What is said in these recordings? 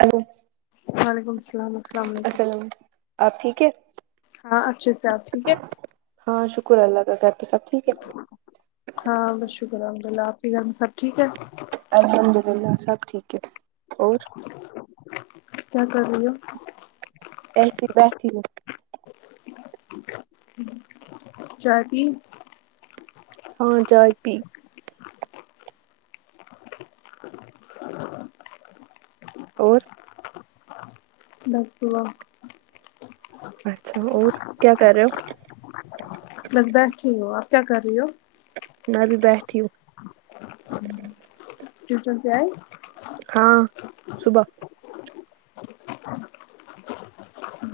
hello وعلیکم السلام السلام علیکم آپ ٹھیک ہے ہاں اچھے سے آپ ٹھیک ہے ہاں شکر اللہ کا گھر پے سب ٹھیک ہے ہاں بس شکر الحمد اللہ آپ کے گھر میں سب ٹھیک ہے الحمد للہ سب ٹھیک ہے اور کیا کر رہی ہو ایسے بیٹھی ہوں چائے پی ہاں چائی پی اور بس دعا اچھا اور کیا کر رہے ہو بس بیٹھی ہوں آپ کیا کر رہی ہو میں بھی بیٹھی ہوں ہوں ٹویشن سے آۓ ہاں صبح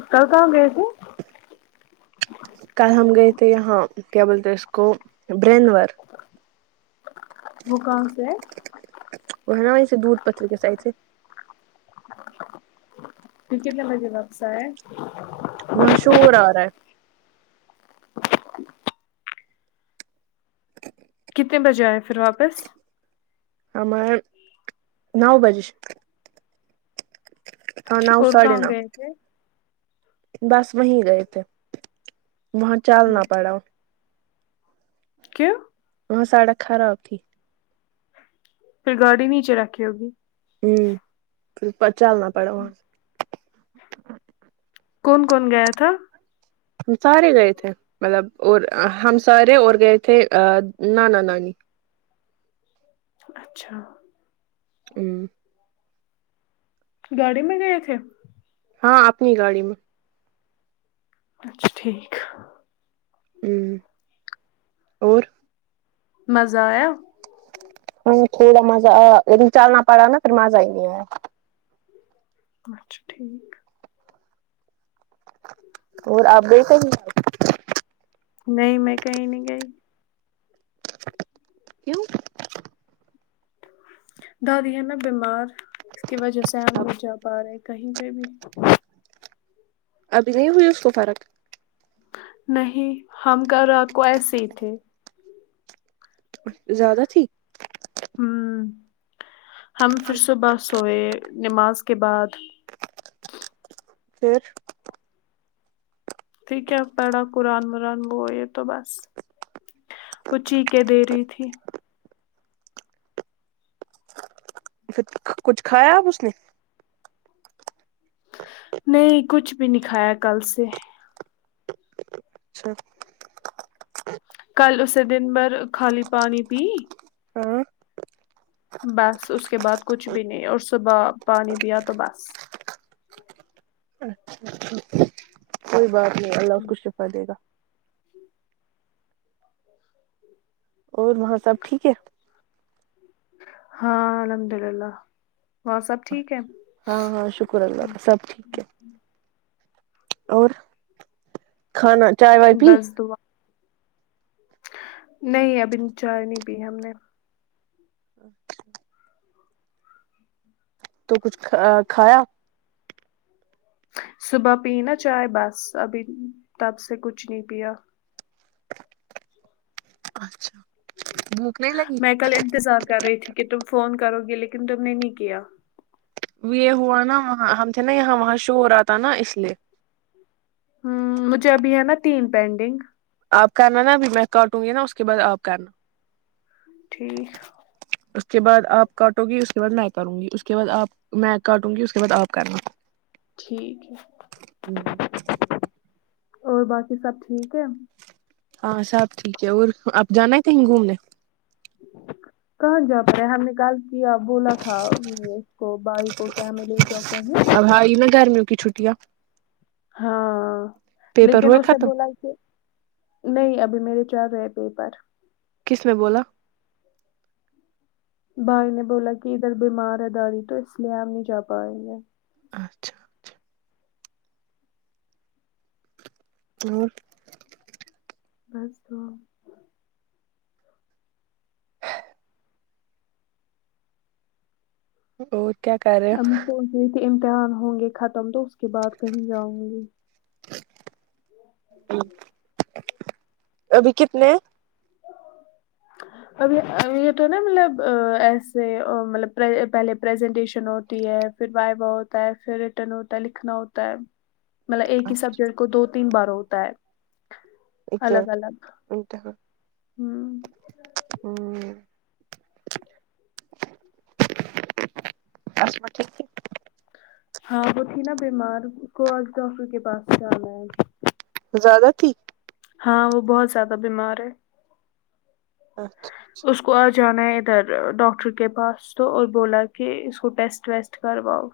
کل کہاں گئے تھے کل ہم گئے تھے یہاں کیا بولتے اس کو برینور وہ کہاں سے ہے وہ ہے نا وہیں سے دودھ پتری کے سائڈ سے کتنے بجے واپس آئے بہت شور آ رہا ہے کتنے بجے آئے پھر واپس ہم آۓ نو بجے سے ہاں ناؤ اور ساڑھے کہاں ناؤ گئے تھے بس وہیں گئے تھے وہاں چالنا پڑا کیوں وہاں سڑک خراب تھی پھر گاڑی نیچے رکھی ہوگی ہوں پھر اوپر چلنا پڑا وہاں سے کون کون گیا تھا ہم سارے گئے تھے مطلب اور ہم سارے اور گئے تھے نانا نانی اچھا امم گاڑی میں گئے تھے ہاں اپنی گاڑی میں اچھا ٹھیک ہمم مزہ آیا ہاں تھوڑا مزہ آیا لیکن چلنا پڑا نا پھر مزہ ہی نہیں آ ہے اچھا ٹھیک اور آپ گئے کہیں نہیں میں کہیں نہیں گئی کیوں دادی ہے نا بیمار اس کی وجہ سے ہم اب نہیں جا پا رہے کہیں پہ بھی ابھی نہیں ہوئی اس کو فرق نہیں ہم کر رات کو ایسے ہی تھے زیادہ تھی ہمم ہم پھر صبح سوئے نماز کے بعد پھر پھر کیا پڑا قرآن وران وہ یہ تو بس وہ چیقے دے رہی تھی پھر کچھ کھایا اب اس نے نہیں کچھ بھی نہیں کھایا کل سے اچھا کل اس نے دن بھر خالی پانی پی ہاں بس اس کے بعد کچھ بھی نہیں اور صبح پانی پیا تو بس اچھا اچھا کوئی بات نہیں اللہ اس کو شفادے گا اور وہاں سب ٹھیک ہے ہاں الحمد للہ وہاں سب ٹھیک ہے ہاں ہاں شکر اللہ کا سب ٹھیک ہے اور کھانا چائے وائے پی بس دعا نہیں ابھی چاۓ نہیں پی ہم نے اچھا تو کچھ کھایا صبح پی نا چائے بس ابھی تب سے کچھ نہیں پیا اچھا بھوک نہیں لگی میں کل انتظار کر رہی تھی کہ تم فون کرو گی لیکن تم نے نہیں کیا یہ ہوا نا وہاں ہم تھے نا یہاں وہاں شور ہورہا تھا نا اس لیے ھمم مجھے ابھی ہے نا تین پینڈنگ آپ کرنا نا اب میں کاٹوں گی نا اس کے بعد آپ کرنا ٹھیک اس کے بعد آپ کاٹو گی اس کے بعد میں کروں گی اس کے بعد آپ میں کاٹوں گی اس کے بعد آپ کرنا ٹھیک ہے ہمم اور باقی سب ٹھیک ہے ہاں سب ٹھیک ہے اور آپ جانا ہے کہیں گھومنے کہاں جا ہم نے کل جی آپ بولا تھا اس کو بائی کو کیا ہمیں لے جاؤ کہی اب آئی نا گرمیوں کی چھٹیاں ہاں پیپر لیکن ہوئے اسے ختم بولا کہ نہیں ابھی میرے چل رہے پیپار کس میں بولا بھائی نے بولا کہ ادھر بیمار ہے دادی تو اس لیے ہم نہیں جا پائیں گے اچھا ہوں بس تو اور کیا کر رہے ہو یہ کہ امتحان ہوں گے ختم تو اس کے بعد کہیں جاؤں گی ابھی کتنے ہیں اب یہ تو نا مطلب ایسے مطلب پہلے پریزنٹیشن ہوتی ہے پھر وائی وا ہوتا ہے پھر ریٹرن ہوتا ہے لکھنا ہوتا ہے مطلب ایک ہی سبجیکٹ کو دو تین بار ہوتا ہے ایکزام الگ الگ انٹرنل اں ہوں اسما ٹھیک ہے ہاں وہ تھی نا بیمار اس کو آج ڈاکٹر کے پاس جانا ہے زیادہ تھی ہاں وہ بہت زیادہ بیمار ہے اچھا اس کو آ جانا ہے ادھر ڈاکٹر کے پاس اسکو اور بولا کہ اس کو ٹیسٹ ویسٹ کرواؤ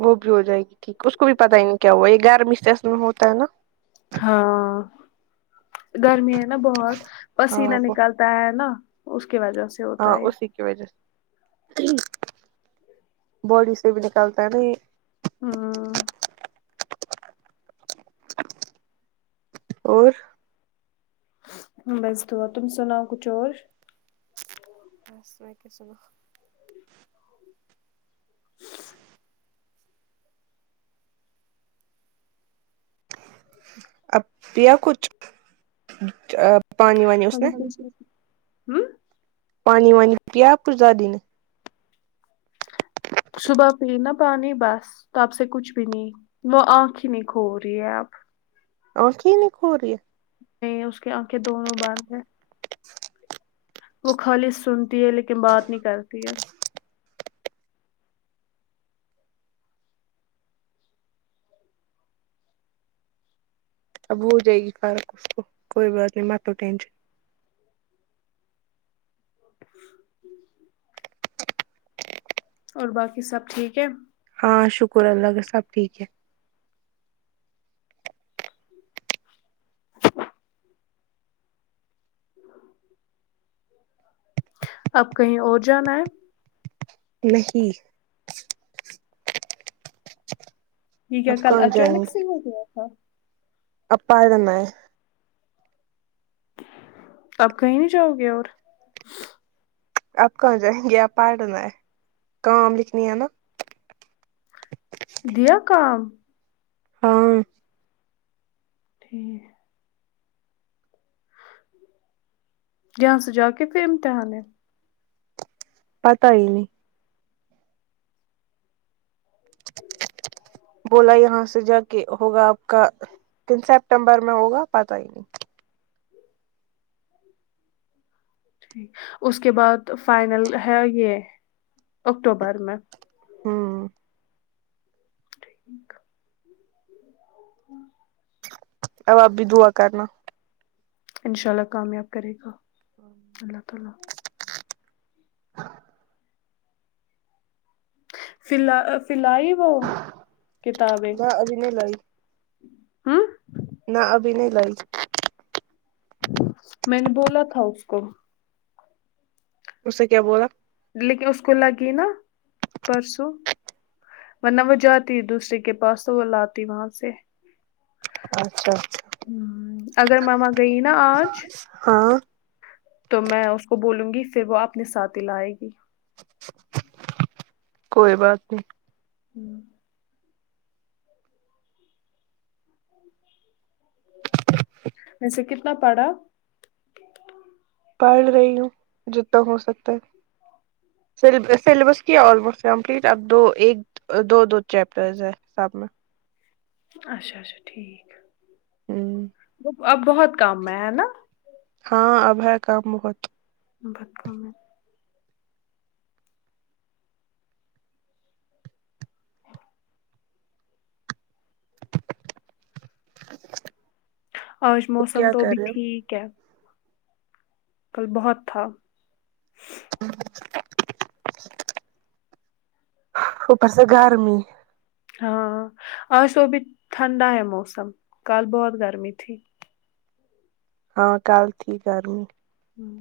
وہ بھی ہو جائے گی ٹھیک اس کو بھی پتہ ہی نہیں کیا ہوا یہ گرم سے میں ہوتا ہے نا ہاں گرمی ہے نا بہت ہاں پسیینہ نکال تا ہے نا اس کی وجہ سے ہاں ہوتا ہے اسی کی وجہ سے باڈی سے بھی نکالتا ہے نا یہ ہوں اور بس دعا تم سو ناؤ کچھ اور بس میں کیا سوناؤ اب دیا کچھ پانی وانی اس ابھی نے کچھ نہیں ہوں پانی وانی پیا آپ کی دادی نے صبح پینا پانی بس تو آپ سے کچھ بھی نہیں وہ آنکھ ہی نہیں کھو رہی ہے آپ آنکھی نہیں کھو رہی ہے نہیں اس کی آنکھیں دونوں باند ہیں وہ خالی سنتی ہے لیکن بات نہیں کرتی ہے اب ہو جائے گی فارغ اس کو کوئی بات نہیں مت دو ٹینشن اور باقی سب ٹھیک ہے ہاں شکر اللہ کا سب ٹھیک ہے اب کہی اور جانا ہے نہیں ٹھیک ہے آپ کل کہاں اچانک سے ہو گیا تھا اپا [unintelligible] تب کہی نہیں جاؤ گے اور آب کہاں جائیں گے اب پڑنے کام لکھنی ہے نا دیا کام ہاں ٹھیک یہاں سے جا کے پھر امتحان ہے پتہ ہی نہیں بولا یہاں سے جا کے ہوگا آپ کا کن سپٹمبر میں ہوگا پتہ ہی نہیں اس کے بعد فائنل ہے یے اکٹوبر میں آمم ٹھیک اب آپ بھی دعا کرنا انشاء اللہ کامیاب کرے گا اللہ تعالی ہاں پھر لا آ پھر لائی وہ کتابیں نہ ابھی نہیں لائی ہمم نہ ابھی نہیں لائی میں نے بولا تھا اس کو اس سے کیا بولا لیکن اس کو لگی نا پرسوں ورنہ وہ جاتی دوسرے کے پاس تو وہ لاتی وہاں سے اچھا اگر مما گئی نا آج ہاں تو میں اس کو بولوں گی پھر وہ اپنے ساتھ ہی لائے گی کوئی بات نہیں ہمم ویسے کتنا پڑھا پڑھ رہی ہوں جتنا ہو سکتا ہے سل سلیبس کی آلموسٹ کمپلیٹ اب دو ایک دو دو چیپٹرز ہیں سب میں اچھا اچھا ٹھیک ہوں وہ اب بہت کم ہے ہیں نا ہاں اب ہے کام بہت [unintelligible] آج موسم کیا تو کر ابھی رہے ہو ٹھیک ہے کل بہت تھا اوپر سے گرمی ہاں آج تو ابھی ٹھنڈا ہے موسم کال بہت گرمی تھی ہاں کل تھی گرمی ہمم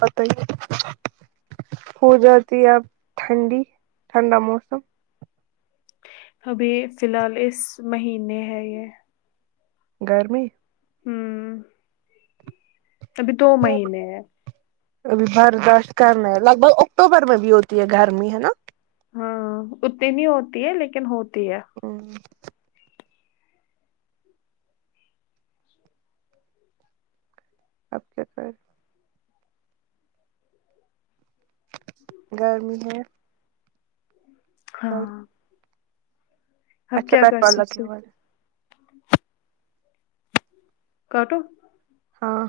پتہ ہی نہیں ہو جاتی آپ ٹھنڈی ٹھنڈا موسم ابھی فی الحال اس مہینے ہے یے گرمی ہمم ابھی دو مہینے ہیں ابھی برداشت کرنا ہے لگ بھگ اکٹوبر میں بھی ہوتی ہے گرمی ہے نا ہاں اتنی نہیں ہوتی ہے لیکن ہوتی ہے ہمم اب کیا پھر گرمی ہے سب ہاں اب اچھا کیا بیٹ کر بال لگے سکتے ہوا کاٹو ہاں